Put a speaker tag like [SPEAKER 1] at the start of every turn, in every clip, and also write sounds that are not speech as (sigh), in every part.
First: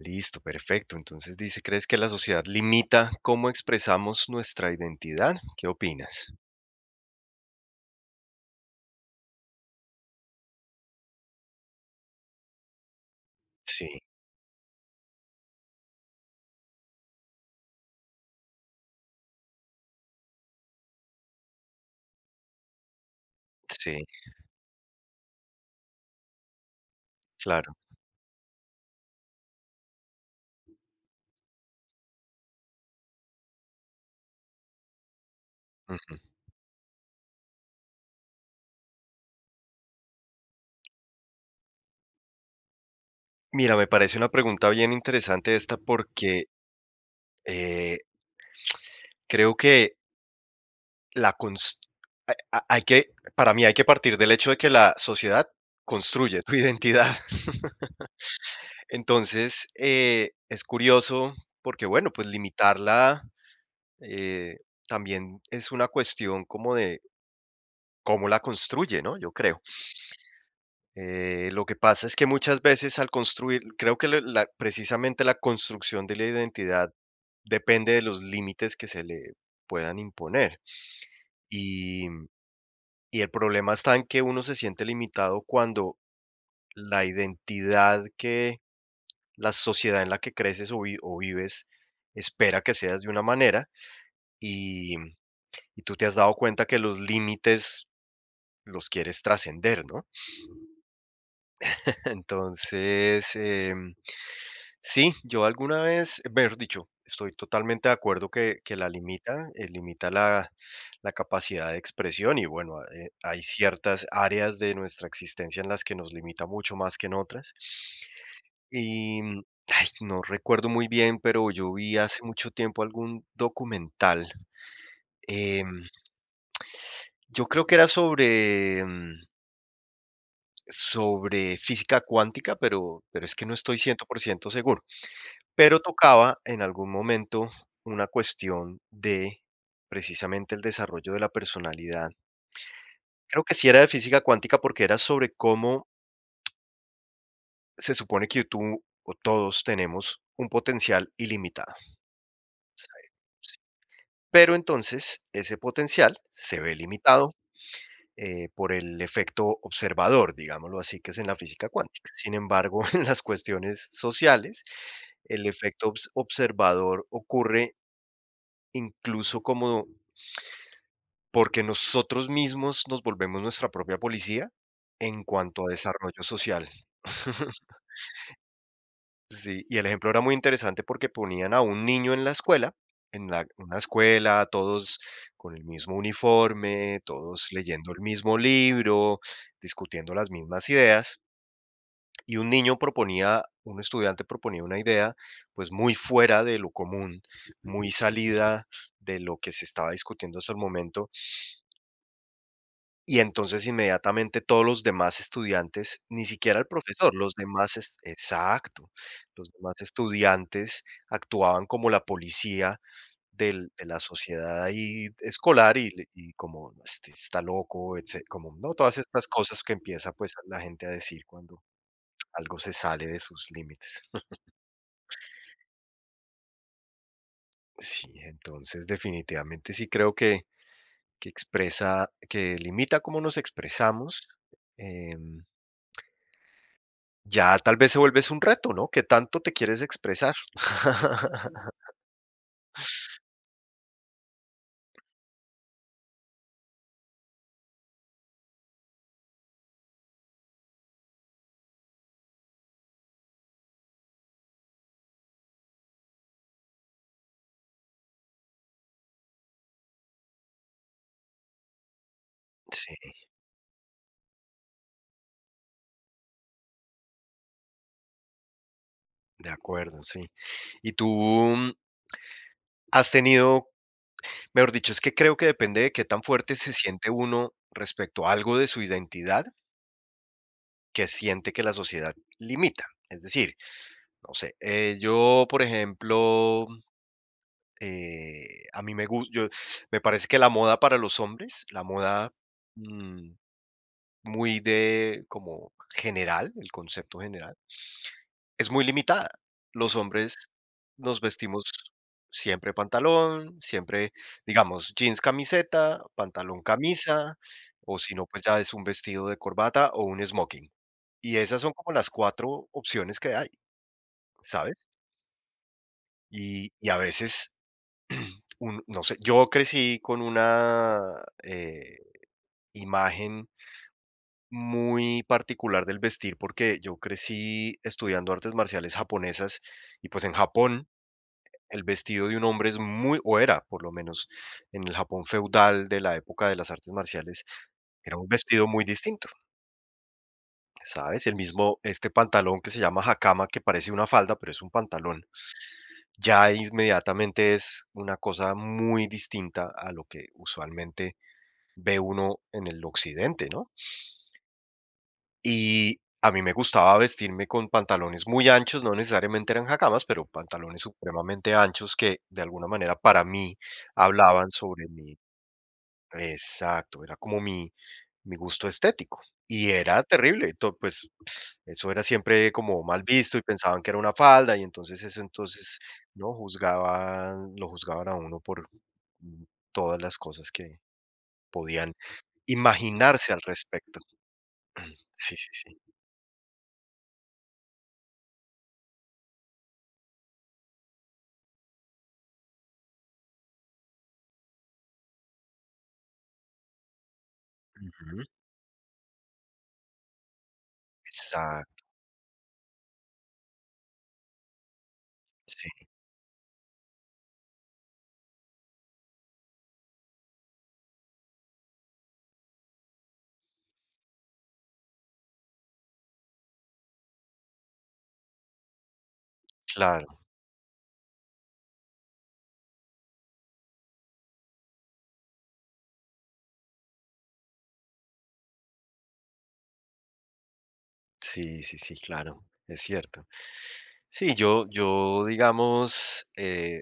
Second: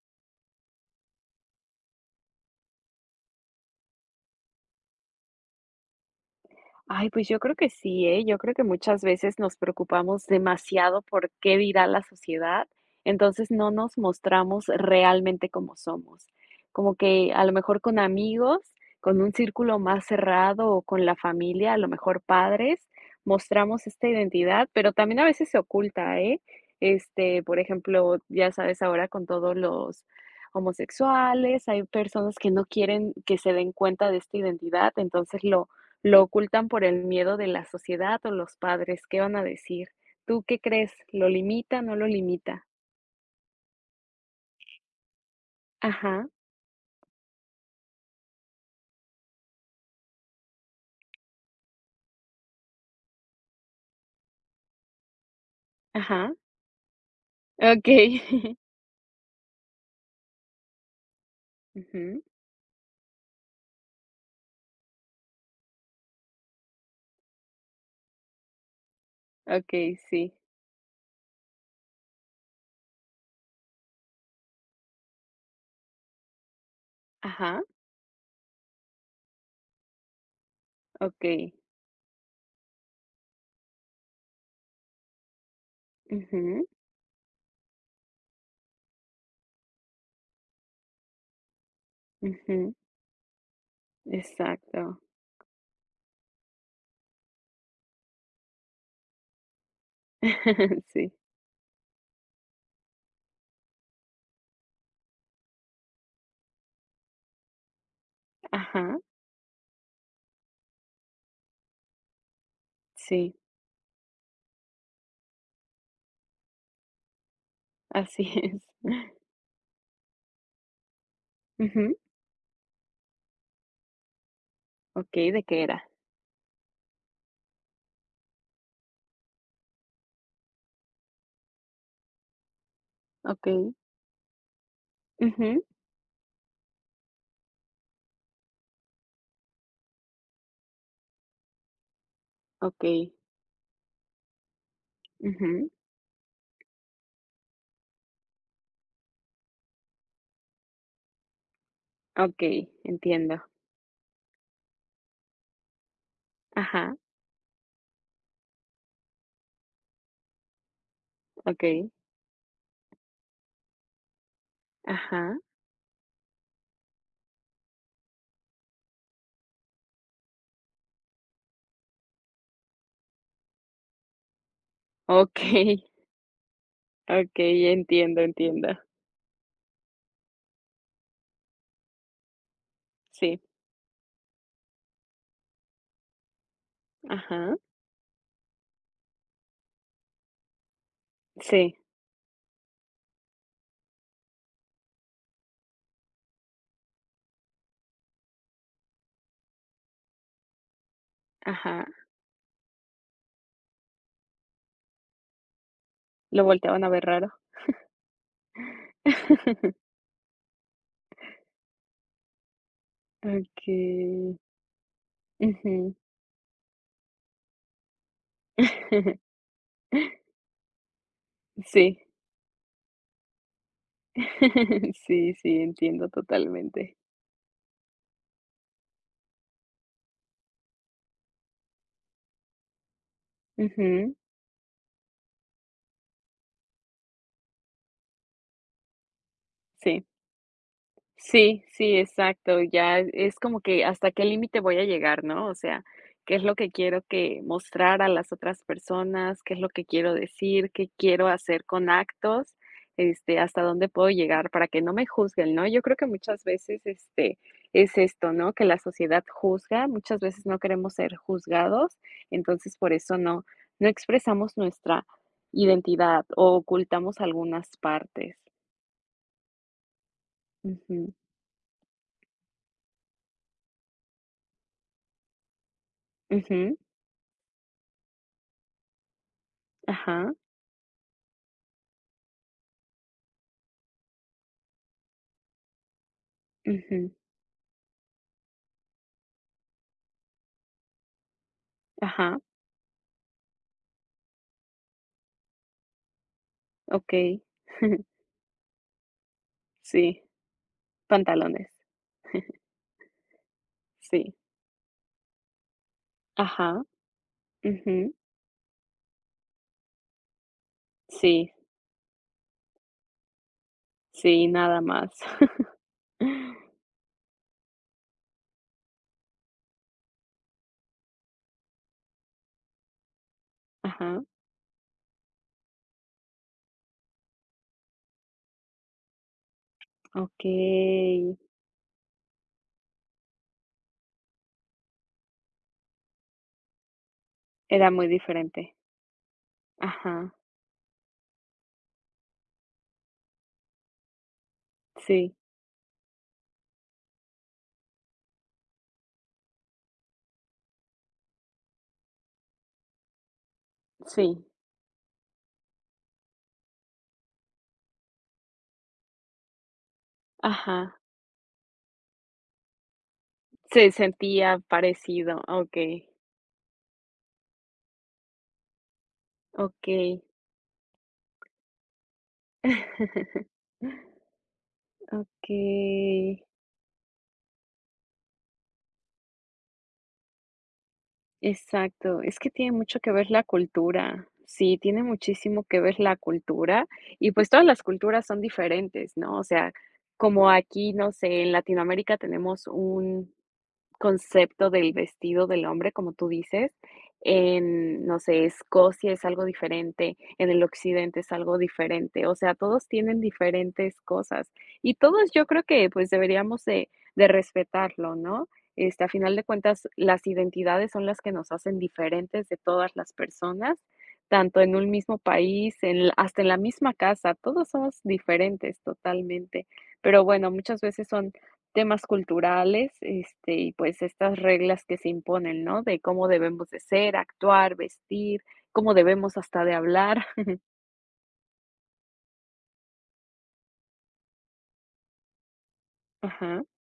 [SPEAKER 1] Listo, perfecto. Entonces dice, ¿crees que la sociedad limita cómo expresamos nuestra identidad? ¿Qué opinas?
[SPEAKER 2] Ay, pues yo creo que sí, ¿eh? Yo creo que muchas veces nos preocupamos demasiado por qué dirá la sociedad, entonces no
[SPEAKER 1] Sí,
[SPEAKER 2] nos mostramos realmente como somos. Como que a lo mejor con amigos, con un círculo más cerrado o con la familia, a lo mejor padres, mostramos
[SPEAKER 1] sí,
[SPEAKER 2] esta identidad, pero también a veces se oculta, ¿eh? Por
[SPEAKER 1] claro.
[SPEAKER 2] ejemplo, ya sabes ahora con todos los homosexuales, hay personas que no quieren que se den cuenta de esta identidad, entonces lo
[SPEAKER 1] Ujú.
[SPEAKER 2] lo ocultan por el miedo de la sociedad o los padres, ¿qué van a decir? ¿Tú qué crees? ¿Lo limita, no lo limita?
[SPEAKER 1] Mira, me parece una pregunta bien interesante esta
[SPEAKER 2] Ajá,
[SPEAKER 1] porque eh, creo que la cons- hay que, para mí hay que partir del hecho de que la sociedad
[SPEAKER 2] ajá,
[SPEAKER 1] construye tu identidad. (laughs)
[SPEAKER 2] okey. (laughs)
[SPEAKER 1] Entonces, es curioso porque, bueno,
[SPEAKER 2] Ujú,
[SPEAKER 1] pues limitarla eh, también es una cuestión como de cómo la construye, ¿no? Yo creo.
[SPEAKER 2] okey, sí.
[SPEAKER 1] Lo que pasa es que muchas veces al construir, creo que precisamente la construcción de la identidad
[SPEAKER 2] Ajá,
[SPEAKER 1] depende de los límites que se le puedan imponer.
[SPEAKER 2] okey.
[SPEAKER 1] Y, y el problema está en que uno se siente limitado cuando
[SPEAKER 2] Ujú,
[SPEAKER 1] la identidad que la sociedad en la que creces o vives espera que
[SPEAKER 2] ujú,
[SPEAKER 1] seas de una manera y,
[SPEAKER 2] exacto.
[SPEAKER 1] y tú te has dado cuenta que los límites los quieres trascender, ¿no?
[SPEAKER 2] (laughs) Sí,
[SPEAKER 1] Entonces, sí, yo alguna vez, mejor dicho, estoy totalmente de acuerdo que
[SPEAKER 2] ajá,
[SPEAKER 1] la limita, limita la capacidad de expresión y bueno,
[SPEAKER 2] sí,
[SPEAKER 1] hay ciertas áreas de nuestra existencia en las que nos limita mucho más que en otras.
[SPEAKER 2] así es.
[SPEAKER 1] Y ay, no recuerdo muy bien, pero yo
[SPEAKER 2] Ujú,
[SPEAKER 1] vi hace mucho tiempo algún documental.
[SPEAKER 2] okey, ¿de qué era?
[SPEAKER 1] em, yo creo que era sobre, sobre física cuántica, pero, es que no
[SPEAKER 2] Okey,
[SPEAKER 1] estoy 100% seguro.
[SPEAKER 2] ujú,
[SPEAKER 1] Pero tocaba en algún momento una cuestión de precisamente el desarrollo de la personalidad.
[SPEAKER 2] okey,
[SPEAKER 1] Creo que sí era de física cuántica porque era sobre
[SPEAKER 2] ujú,
[SPEAKER 1] cómo se supone que tú o todos tenemos un potencial ilimitado.
[SPEAKER 2] okey, entiendo.
[SPEAKER 1] Pero entonces ese potencial se ve
[SPEAKER 2] Ajá,
[SPEAKER 1] limitado por el efecto observador, digámoslo así, que es en la física
[SPEAKER 2] okey,
[SPEAKER 1] cuántica. Sin embargo, (laughs) en las cuestiones sociales,
[SPEAKER 2] ajá,
[SPEAKER 1] el observador ocurre incluso como. Porque nosotros mismos nos volvemos nuestra propia policía en cuanto a
[SPEAKER 2] okey.
[SPEAKER 1] desarrollo social.
[SPEAKER 2] Okey,
[SPEAKER 1] (laughs)
[SPEAKER 2] entiendo, entiendo.
[SPEAKER 1] Sí, y el ejemplo era muy interesante porque ponían a un niño en la escuela, en
[SPEAKER 2] Sí,
[SPEAKER 1] la una escuela, todos con el mismo uniforme, todos
[SPEAKER 2] ajá,
[SPEAKER 1] leyendo el mismo libro, discutiendo las mismas ideas,
[SPEAKER 2] sí,
[SPEAKER 1] y un niño proponía, un estudiante proponía una idea, pues, muy fuera de lo común, muy salida de lo que se estaba discutiendo hasta el momento.
[SPEAKER 2] ajá.
[SPEAKER 1] Y entonces inmediatamente todos los demás estudiantes, ni
[SPEAKER 2] Lo
[SPEAKER 1] siquiera el
[SPEAKER 2] volteaban a ver
[SPEAKER 1] profesor,
[SPEAKER 2] raro.
[SPEAKER 1] los demás es exacto, los demás
[SPEAKER 2] (laughs)
[SPEAKER 1] estudiantes actuaban como la policía del de la
[SPEAKER 2] Okey,
[SPEAKER 1] sociedad ahí escolar y
[SPEAKER 2] ujú.
[SPEAKER 1] le y como este está loco, etce como, ¿no? Todas
[SPEAKER 2] (laughs)
[SPEAKER 1] estas cosas que empieza, pues, la gente a decir cuando
[SPEAKER 2] Sí.
[SPEAKER 1] algo se sale de sus límites. (laughs)
[SPEAKER 2] (laughs) Sí, sí, entiendo totalmente.
[SPEAKER 1] Sí, entonces definitivamente sí creo que expresa que limita cómo nos
[SPEAKER 2] Ujú,
[SPEAKER 1] expresamos. Em Ya tal vez se vuelve es un reto, ¿no? ¿Qué tanto te quieres
[SPEAKER 2] sí.
[SPEAKER 1] expresar?
[SPEAKER 2] Sí,
[SPEAKER 1] (laughs)
[SPEAKER 2] sí, exacto. Ya es como que hasta qué límite voy a llegar, ¿no? O sea, qué es lo que quiero que mostrar a las otras personas, qué es lo que quiero decir, qué quiero hacer con actos, hasta dónde puedo llegar para que no me juzguen, ¿no? Yo creo que muchas veces, es esto, ¿no? Que la sociedad juzga, muchas veces no queremos ser juzgados, entonces por eso
[SPEAKER 1] Sí,
[SPEAKER 2] no, no expresamos nuestra identidad o ocultamos algunas partes.
[SPEAKER 1] de acuerdo, sí. Y tú
[SPEAKER 2] Ujú,
[SPEAKER 1] has tenido, mejor dicho, es que creo que depende de qué tan fuerte se
[SPEAKER 2] ujú,
[SPEAKER 1] siente uno respecto a algo de su identidad
[SPEAKER 2] ajá.
[SPEAKER 1] que siente que la sociedad limita. Es decir, no sé, yo, por ejemplo,
[SPEAKER 2] Ujú.
[SPEAKER 1] eh, a mí me gusta. Yo me parece que la moda para los hombres, la moda,
[SPEAKER 2] Ajá,
[SPEAKER 1] mm, muy de como general, el concepto
[SPEAKER 2] okey.
[SPEAKER 1] general,
[SPEAKER 2] (laughs)
[SPEAKER 1] es muy limitada. Los
[SPEAKER 2] Sí,
[SPEAKER 1] hombres nos vestimos
[SPEAKER 2] pantalones.
[SPEAKER 1] siempre pantalón, siempre,
[SPEAKER 2] Sí.
[SPEAKER 1] digamos, jeans, camiseta, pantalón,
[SPEAKER 2] Ajá.
[SPEAKER 1] camisa, o
[SPEAKER 2] Ujú.
[SPEAKER 1] si no, pues ya es un vestido de corbata o un smoking. Y
[SPEAKER 2] Sí,
[SPEAKER 1] esas son como las 4 opciones que hay,
[SPEAKER 2] sí, nada
[SPEAKER 1] ¿sabes?
[SPEAKER 2] más. (laughs)
[SPEAKER 1] Y a veces, un no sé, yo crecí con una, eh, imagen
[SPEAKER 2] Ajá,
[SPEAKER 1] muy particular del vestir, porque yo crecí estudiando artes marciales japonesas y, pues, en Japón.
[SPEAKER 2] okey.
[SPEAKER 1] El vestido de un hombre es muy, o era, por lo menos en el Japón feudal de la época de las artes marciales,
[SPEAKER 2] Era muy
[SPEAKER 1] era un vestido
[SPEAKER 2] diferente.
[SPEAKER 1] muy distinto,
[SPEAKER 2] Ajá.
[SPEAKER 1] ¿sabes? El mismo, este pantalón que se llama hakama, que parece una falda, pero es un pantalón.
[SPEAKER 2] Sí,
[SPEAKER 1] Ya inmediatamente es una cosa muy distinta a lo que usualmente ve uno en el occidente, ¿no?
[SPEAKER 2] sí.
[SPEAKER 1] Y a mí me gustaba vestirme con pantalones muy anchos, no necesariamente eran hakamas, pero pantalones
[SPEAKER 2] Ajá.
[SPEAKER 1] supremamente anchos que de alguna manera para mí
[SPEAKER 2] Se
[SPEAKER 1] hablaban
[SPEAKER 2] sentía
[SPEAKER 1] sobre mi.
[SPEAKER 2] parecido. Okey,
[SPEAKER 1] Exacto, era como mi gusto estético. Y era
[SPEAKER 2] okey.
[SPEAKER 1] terrible, pues eso era siempre como mal visto y pensaban que era una falda y entonces eso entonces, ¿no?
[SPEAKER 2] Okey. (laughs)
[SPEAKER 1] Juzgaban, lo juzgaban a uno por mm, todas las cosas que podían
[SPEAKER 2] Exacto, es que tiene mucho que ver
[SPEAKER 1] imaginarse al
[SPEAKER 2] la
[SPEAKER 1] respecto.
[SPEAKER 2] cultura. Sí, tiene
[SPEAKER 1] Sí, sí,
[SPEAKER 2] muchísimo que
[SPEAKER 1] sí.
[SPEAKER 2] ver la cultura y pues todas las culturas son diferentes, ¿no? O sea, como aquí, no sé, en Latinoamérica tenemos un concepto del vestido del hombre, como tú dices. No
[SPEAKER 1] Ujú.
[SPEAKER 2] sé, Escocia es algo diferente, en el occidente es algo
[SPEAKER 1] Exacto,
[SPEAKER 2] diferente, o sea, todos tienen diferentes cosas y todos yo creo
[SPEAKER 1] sí,
[SPEAKER 2] que pues deberíamos de respetarlo, ¿no? A final de cuentas, las identidades son las que nos hacen diferentes de todas las personas, tanto en un mismo país, hasta en la misma casa, todos somos diferentes totalmente,
[SPEAKER 1] claro,
[SPEAKER 2] pero bueno, muchas veces son temas culturales, y pues estas reglas que se imponen, ¿no? De cómo debemos de ser, actuar, vestir, cómo debemos hasta de hablar. (laughs)
[SPEAKER 1] sí, sí, sí, claro, es cierto. Sí, yo digamos,
[SPEAKER 2] Ajá,
[SPEAKER 1] eh,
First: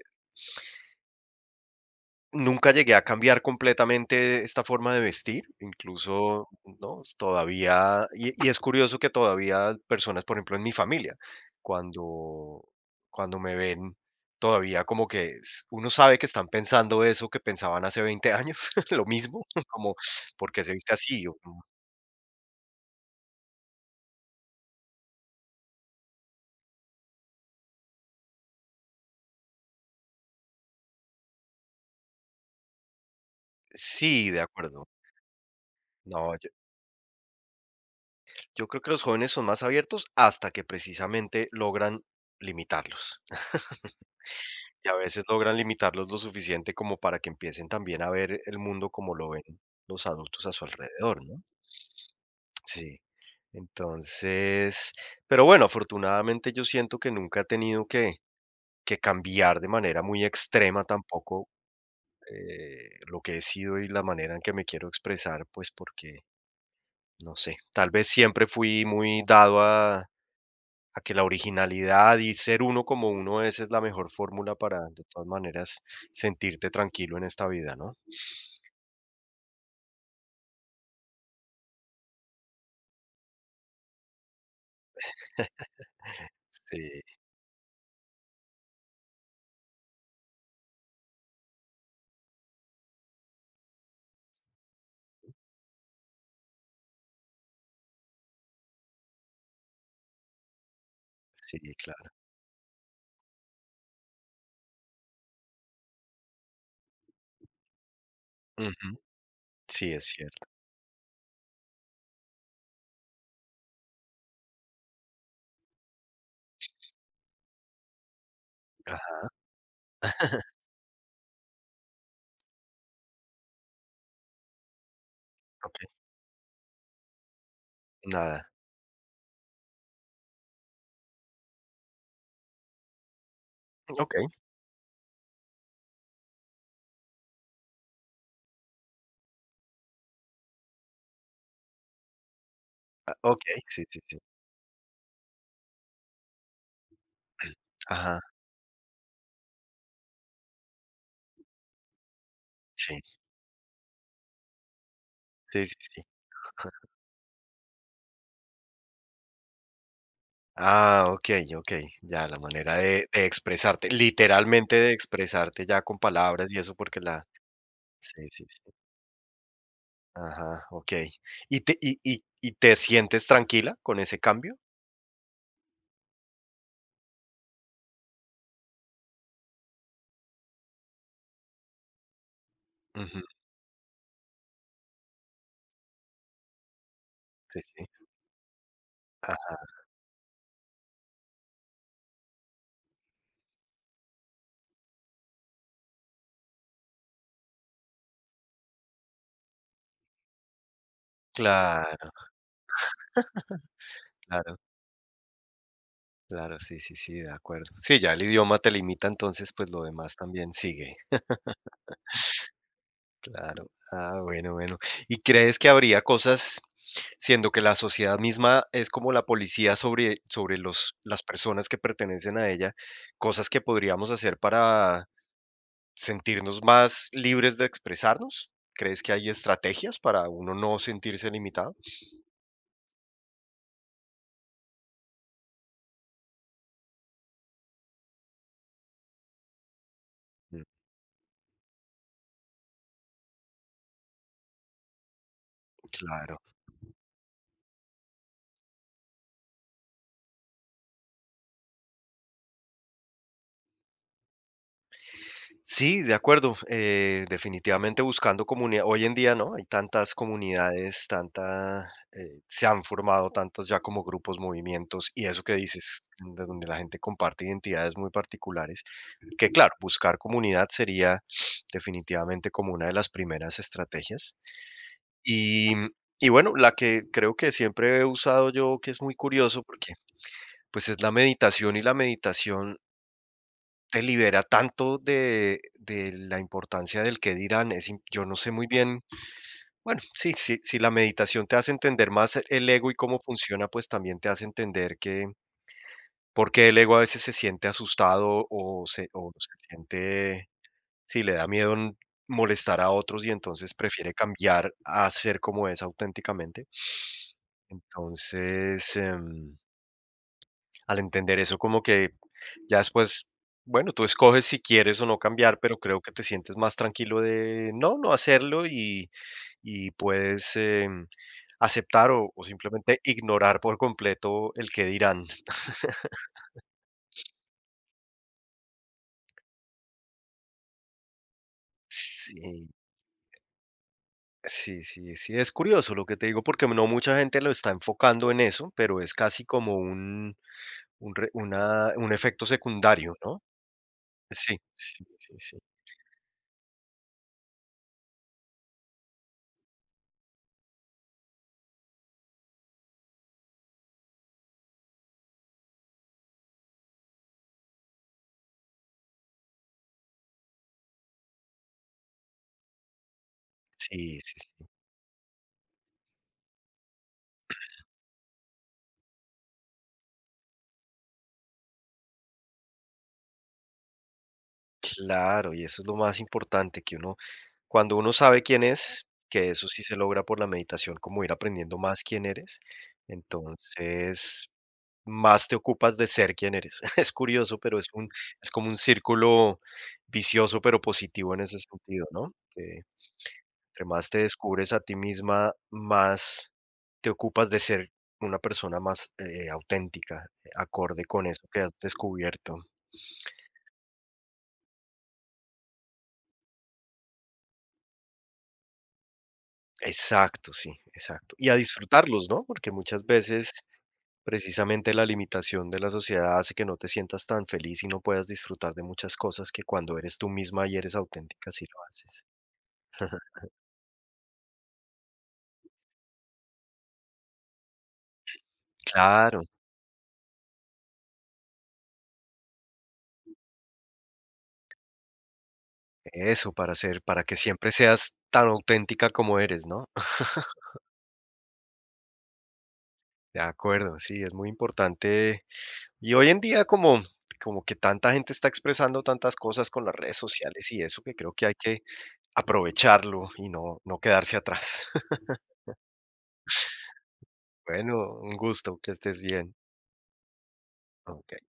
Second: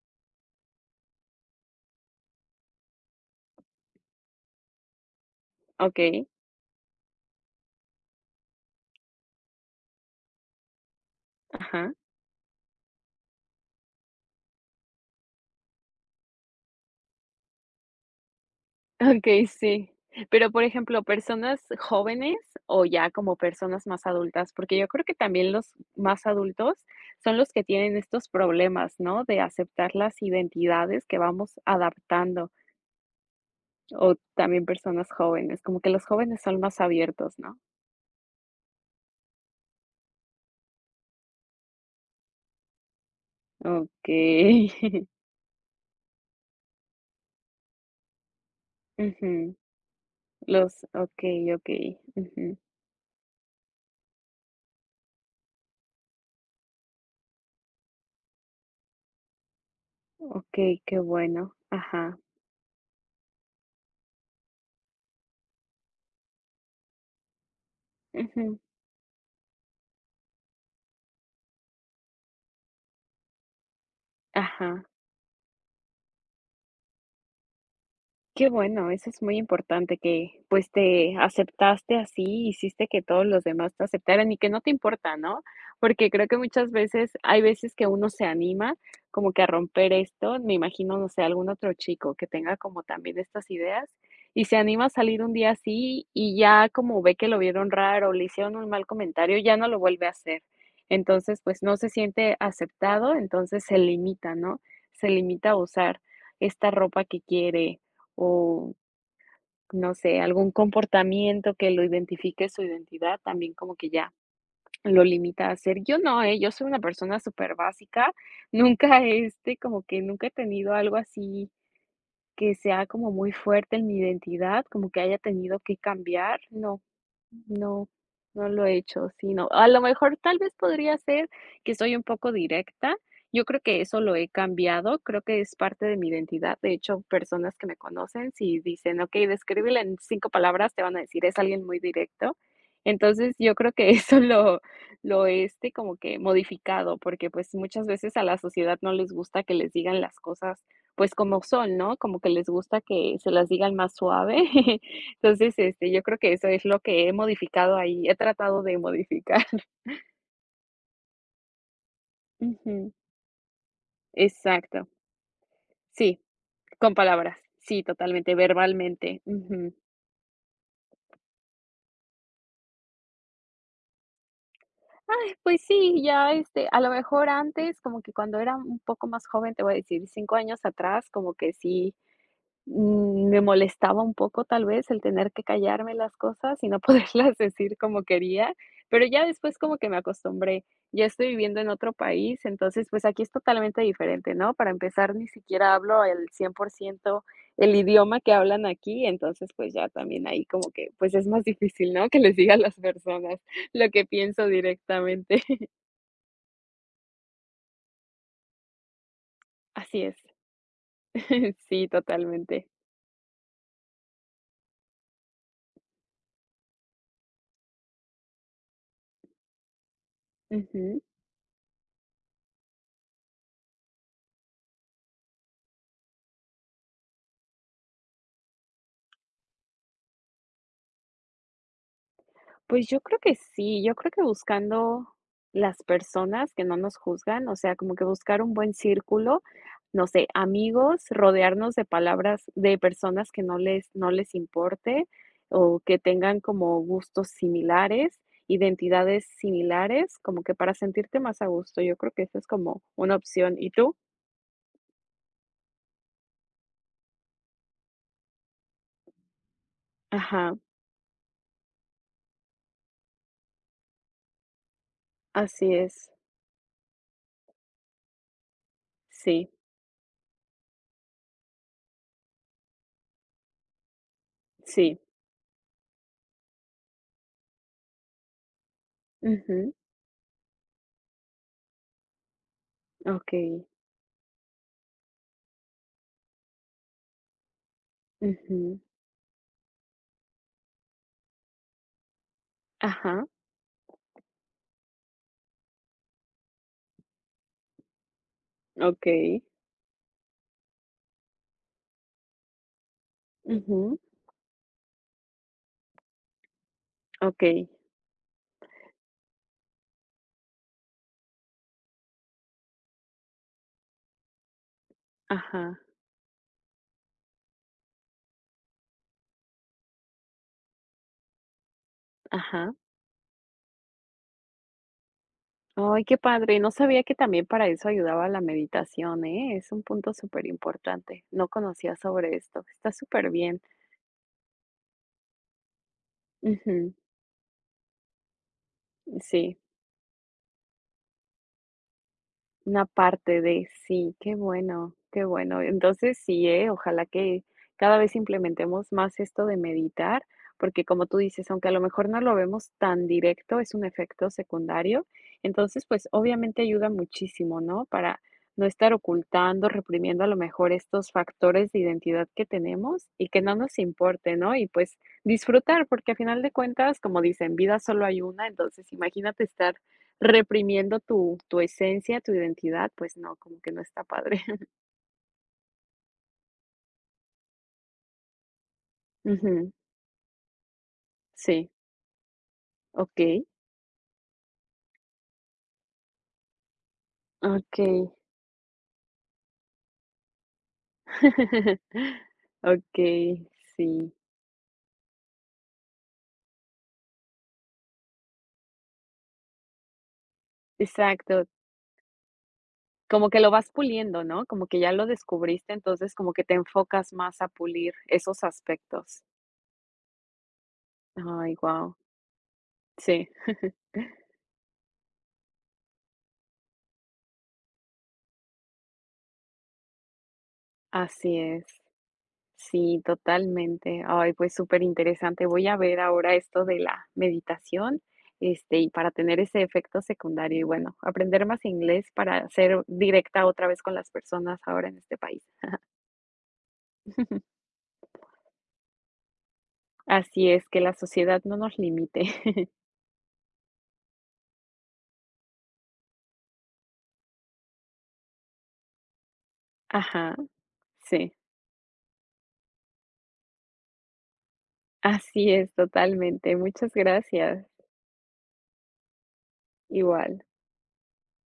[SPEAKER 1] Nunca llegué a cambiar completamente esta forma de vestir,
[SPEAKER 2] okey,
[SPEAKER 1] incluso, ¿no? Todavía, y es curioso que todavía personas, por ejemplo, en mi familia,
[SPEAKER 2] ajá,
[SPEAKER 1] cuando cuando me ven, todavía como que s uno sabe que están pensando eso que pensaban hace 20 años, (laughs) lo mismo,
[SPEAKER 2] okey,
[SPEAKER 1] (laughs)
[SPEAKER 2] sí.
[SPEAKER 1] como,
[SPEAKER 2] Pero,
[SPEAKER 1] ¿por
[SPEAKER 2] por
[SPEAKER 1] qué se viste
[SPEAKER 2] ejemplo,
[SPEAKER 1] así? O
[SPEAKER 2] personas
[SPEAKER 1] como
[SPEAKER 2] jóvenes o ya como personas más adultas, porque yo creo que también los más adultos son los que tienen estos problemas, ¿no? De aceptar las identidades que vamos adaptando, o
[SPEAKER 1] sí, de
[SPEAKER 2] también
[SPEAKER 1] acuerdo.
[SPEAKER 2] personas jóvenes, como que los
[SPEAKER 1] No,
[SPEAKER 2] jóvenes son más abiertos, ¿no?
[SPEAKER 1] yo creo que los jóvenes son más abiertos hasta que precisamente logran limitarlos.
[SPEAKER 2] Okey.
[SPEAKER 1] Y a
[SPEAKER 2] (laughs)
[SPEAKER 1] veces logran limitarlos lo suficiente como para que empiecen también a ver el mundo como lo ven
[SPEAKER 2] Ujú,
[SPEAKER 1] los adultos a su
[SPEAKER 2] los
[SPEAKER 1] alrededor, ¿no?
[SPEAKER 2] okey, okey, ujú,
[SPEAKER 1] Sí. Entonces, pero bueno, afortunadamente yo siento que nunca he tenido que, cambiar de manera muy
[SPEAKER 2] okey,
[SPEAKER 1] extrema
[SPEAKER 2] qué
[SPEAKER 1] tampoco
[SPEAKER 2] bueno, ajá,
[SPEAKER 1] lo que he sido y la manera en que me quiero expresar, pues porque, no sé, tal vez siempre
[SPEAKER 2] ujú,
[SPEAKER 1] fui muy dado a que la originalidad y ser uno como uno es la mejor fórmula para,
[SPEAKER 2] ajá.
[SPEAKER 1] de todas maneras, sentirte tranquilo en esta vida, ¿no?
[SPEAKER 2] Qué bueno, eso es muy importante que, pues, te aceptaste así, hiciste que todos los demás te aceptaran y que no te importa, ¿no? Porque creo que muchas
[SPEAKER 1] Sí,
[SPEAKER 2] veces hay veces que uno se anima como que a romper esto, me imagino, no sé, algún otro chico que tenga como también estas ideas y se anima a salir un día así y ya como ve que lo vieron raro, le hicieron un mal comentario, ya no lo vuelve a hacer. Entonces,
[SPEAKER 1] sí,
[SPEAKER 2] pues, no se
[SPEAKER 1] claro.
[SPEAKER 2] siente aceptado, entonces se limita, ¿no? Se limita a usar esta ropa que quiere o
[SPEAKER 1] Ujú. Sí,
[SPEAKER 2] no
[SPEAKER 1] es
[SPEAKER 2] sé,
[SPEAKER 1] cierto.
[SPEAKER 2] algún comportamiento que lo identifique su identidad, también como que ya lo limita a hacer. Yo no, ¿eh? Yo soy una persona súper básica (laughs) nunca,
[SPEAKER 1] Ajá.
[SPEAKER 2] como que nunca he
[SPEAKER 1] (laughs)
[SPEAKER 2] tenido algo así que sea como muy fuerte en mi identidad, como que haya tenido que
[SPEAKER 1] Okey.
[SPEAKER 2] cambiar, no. No,
[SPEAKER 1] Nada.
[SPEAKER 2] no lo he hecho, sí, no. A lo mejor tal vez podría ser que soy un poco directa. Yo creo que eso lo he
[SPEAKER 1] Okey.
[SPEAKER 2] cambiado, creo que es parte de mi identidad. De hecho, personas que me conocen, si dicen, ok, descríbela en cinco palabras, te van a decir, es alguien muy directo.
[SPEAKER 1] Ah,
[SPEAKER 2] Entonces, yo
[SPEAKER 1] okey.
[SPEAKER 2] creo
[SPEAKER 1] Sí,
[SPEAKER 2] que
[SPEAKER 1] sí, sí.
[SPEAKER 2] (laughs) eso lo he, como que modificado, porque pues muchas veces
[SPEAKER 1] Ajá.
[SPEAKER 2] a la sociedad no les gusta que les digan las cosas pues como son, ¿no? Como que les gusta
[SPEAKER 1] Sí.
[SPEAKER 2] que se las digan más suave. (laughs) Entonces,
[SPEAKER 1] Sí, sí, sí.
[SPEAKER 2] yo creo que eso es lo
[SPEAKER 1] (laughs)
[SPEAKER 2] que he modificado ahí, he tratado de modificar. (laughs)
[SPEAKER 1] Ah, okey, okey. Ya, la manera
[SPEAKER 2] Ujú,
[SPEAKER 1] de expresarte, literalmente
[SPEAKER 2] exacto.
[SPEAKER 1] de expresarte ya con
[SPEAKER 2] Sí,
[SPEAKER 1] palabras y eso,
[SPEAKER 2] con
[SPEAKER 1] porque la
[SPEAKER 2] palabras. Sí,
[SPEAKER 1] sí,
[SPEAKER 2] totalmente,
[SPEAKER 1] sí, sí.
[SPEAKER 2] verbalmente. Ujú.
[SPEAKER 1] Ajá, okey. Y te sientes tranquila con ese cambio?
[SPEAKER 2] Ay, pues sí, ya, a lo mejor antes, como que cuando era un poco más joven, te voy a decir, 5 años atrás, como que sí.
[SPEAKER 1] Ujú.
[SPEAKER 2] Me molestaba un poco, tal vez, el tener que callarme las cosas y no (laughs) poderlas
[SPEAKER 1] Sí,
[SPEAKER 2] decir
[SPEAKER 1] sí.
[SPEAKER 2] como quería, pero ya después
[SPEAKER 1] Ajá.
[SPEAKER 2] como que me acostumbré. Ya estoy viviendo en otro país, entonces, pues, aquí es totalmente diferente, ¿no? Para empezar, ni siquiera hablo el 100% el idioma que hablan aquí, entonces, pues, ya también ahí como que, pues, es más difícil, ¿no?
[SPEAKER 1] Claro,
[SPEAKER 2] Que les diga a las personas lo que pienso
[SPEAKER 1] claro.
[SPEAKER 2] directamente. (laughs)
[SPEAKER 1] Claro, sí, sí, sí, de acuerdo. Sí, ya el idioma te limita, entonces, pues lo
[SPEAKER 2] Así es.
[SPEAKER 1] demás también sigue.
[SPEAKER 2] (laughs) Sí, totalmente.
[SPEAKER 1] Claro. Ah, bueno, bueno. ¿Y crees que habría cosas, siendo que la sociedad misma es como la policía sobre, los,
[SPEAKER 2] Ujú.
[SPEAKER 1] las personas que pertenecen a ella, cosas que podríamos hacer para sentirnos más libres de expresarnos? ¿Crees que hay estrategias para uno no sentirse limitado?
[SPEAKER 2] Pues yo creo que sí, yo creo que buscando las personas que no nos juzgan, o sea, como que buscar un buen círculo, no sé,
[SPEAKER 1] Mm,
[SPEAKER 2] amigos, rodearnos de palabras de personas que no les importe o que tengan
[SPEAKER 1] claro.
[SPEAKER 2] como gustos similares, identidades similares, como que para sentirte más a gusto. Yo creo que esa es como una opción. ¿Y tú?
[SPEAKER 1] Sí, de acuerdo. Definitivamente buscando comunidad. Hoy en día, ¿no? Hay tantas
[SPEAKER 2] Ajá,
[SPEAKER 1] comunidades, tanta, se han formado tantos ya como grupos, movimientos, y eso que
[SPEAKER 2] así es.
[SPEAKER 1] dices, de donde la gente comparte identidades muy particulares, que
[SPEAKER 2] Sí,
[SPEAKER 1] claro, buscar comunidad sería definitivamente como una de las primeras estrategias.
[SPEAKER 2] sí.
[SPEAKER 1] Y, y bueno, la que creo que siempre he usado yo, que es muy curioso,
[SPEAKER 2] Ujú,
[SPEAKER 1] porque pues es la meditación y la meditación
[SPEAKER 2] okey.
[SPEAKER 1] te libera tanto de la importancia del qué dirán. Yo no sé muy
[SPEAKER 2] Ujú.
[SPEAKER 1] bien, bueno, sí, sí, si la meditación te hace entender más el ego y cómo
[SPEAKER 2] Ajá,
[SPEAKER 1] funciona, pues también te hace entender que por qué el ego a veces se siente asustado o se, o
[SPEAKER 2] okey.
[SPEAKER 1] se siente, sí, le da miedo molestar a otros y entonces
[SPEAKER 2] Ujú,
[SPEAKER 1] prefiere cambiar a ser como es auténticamente.
[SPEAKER 2] okey.
[SPEAKER 1] Entonces, al entender eso, como que ya después, bueno, tú escoges si quieres o no cambiar, pero
[SPEAKER 2] Ajá,
[SPEAKER 1] creo que te sientes más tranquilo de no, no hacerlo y puedes aceptar o
[SPEAKER 2] ajá.
[SPEAKER 1] simplemente ignorar por completo el que dirán.
[SPEAKER 2] Ay, qué padre. No sabía que también para eso ayudaba la meditación, ¿eh? Es un punto súper importante. No conocía sobre esto.
[SPEAKER 1] Sí,
[SPEAKER 2] Está súper bien.
[SPEAKER 1] sí, sí, sí, es curioso lo que te digo porque no
[SPEAKER 2] Ujú,
[SPEAKER 1] mucha gente lo está enfocando en eso, pero es casi
[SPEAKER 2] sí.
[SPEAKER 1] como un, un efecto
[SPEAKER 2] Una
[SPEAKER 1] secundario,
[SPEAKER 2] parte
[SPEAKER 1] ¿no?
[SPEAKER 2] de sí, qué
[SPEAKER 1] Sí,
[SPEAKER 2] bueno,
[SPEAKER 1] sí,
[SPEAKER 2] qué
[SPEAKER 1] sí, sí,
[SPEAKER 2] bueno. Entonces sí, ¿eh? Ojalá que cada vez implementemos más esto de meditar, porque como tú dices, aunque a lo mejor no lo vemos tan directo, es un efecto secundario. Entonces, pues obviamente ayuda muchísimo, ¿no? Para no estar ocultando, reprimiendo a lo mejor estos factores de identidad que tenemos y que no nos
[SPEAKER 1] sí,
[SPEAKER 2] importe,
[SPEAKER 1] sí,
[SPEAKER 2] ¿no?
[SPEAKER 1] sí.
[SPEAKER 2] Y pues disfrutar, porque a final de cuentas, como dicen, vida solo hay una, entonces imagínate estar reprimiendo tu esencia, tu identidad, pues no, como que no está padre. (laughs)
[SPEAKER 1] Claro, y eso es lo más importante que uno Cuando uno sabe quién es, que eso
[SPEAKER 2] Ujú.
[SPEAKER 1] sí se logra por la meditación, como ir
[SPEAKER 2] Sí,
[SPEAKER 1] aprendiendo más quién eres,
[SPEAKER 2] okey,
[SPEAKER 1] entonces más te ocupas de ser quién eres. (laughs) Es curioso, pero es un
[SPEAKER 2] okey.
[SPEAKER 1] es como un círculo vicioso, pero positivo en ese sentido, ¿no? Que
[SPEAKER 2] Okey, (laughs)
[SPEAKER 1] entre
[SPEAKER 2] sí,
[SPEAKER 1] más te descubres a ti misma, más te ocupas de ser una persona más, auténtica, acorde con eso
[SPEAKER 2] exacto.
[SPEAKER 1] que has descubierto.
[SPEAKER 2] Como que lo vas puliendo, ¿no? Como que ya lo descubriste, entonces como que te enfocas más a pulir esos aspectos.
[SPEAKER 1] Exacto, sí, exacto. Y
[SPEAKER 2] Ay,
[SPEAKER 1] a
[SPEAKER 2] guau.
[SPEAKER 1] disfrutarlos, ¿no? Porque muchas
[SPEAKER 2] Sí,
[SPEAKER 1] veces precisamente la limitación de la sociedad hace que no te sientas tan feliz y no puedas disfrutar de muchas cosas que cuando eres tú misma y eres
[SPEAKER 2] así
[SPEAKER 1] auténtica
[SPEAKER 2] es.
[SPEAKER 1] si lo haces.
[SPEAKER 2] Sí,
[SPEAKER 1] (laughs)
[SPEAKER 2] totalmente. Ay, pues súper interesante. Voy a ver ahora esto de la meditación, y para tener
[SPEAKER 1] Claro,
[SPEAKER 2] ese efecto secundario y bueno, aprender más inglés para ser directa otra vez con las personas ahora en este país.
[SPEAKER 1] eso para ser, para que
[SPEAKER 2] (laughs)
[SPEAKER 1] siempre seas tan auténtica como eres, ¿no? (laughs)
[SPEAKER 2] Así es, que la sociedad no nos limite. (laughs)
[SPEAKER 1] De acuerdo, sí, es muy importante. Y hoy en día como que tanta gente está expresando tantas cosas con las redes
[SPEAKER 2] Ajá,
[SPEAKER 1] sociales y eso que
[SPEAKER 2] sí,
[SPEAKER 1] creo que hay que aprovecharlo y no quedarse atrás. (laughs)
[SPEAKER 2] así es, totalmente. Muchas gracias.
[SPEAKER 1] Bueno, un gusto, que estés bien.
[SPEAKER 2] Igual.
[SPEAKER 1] Ok.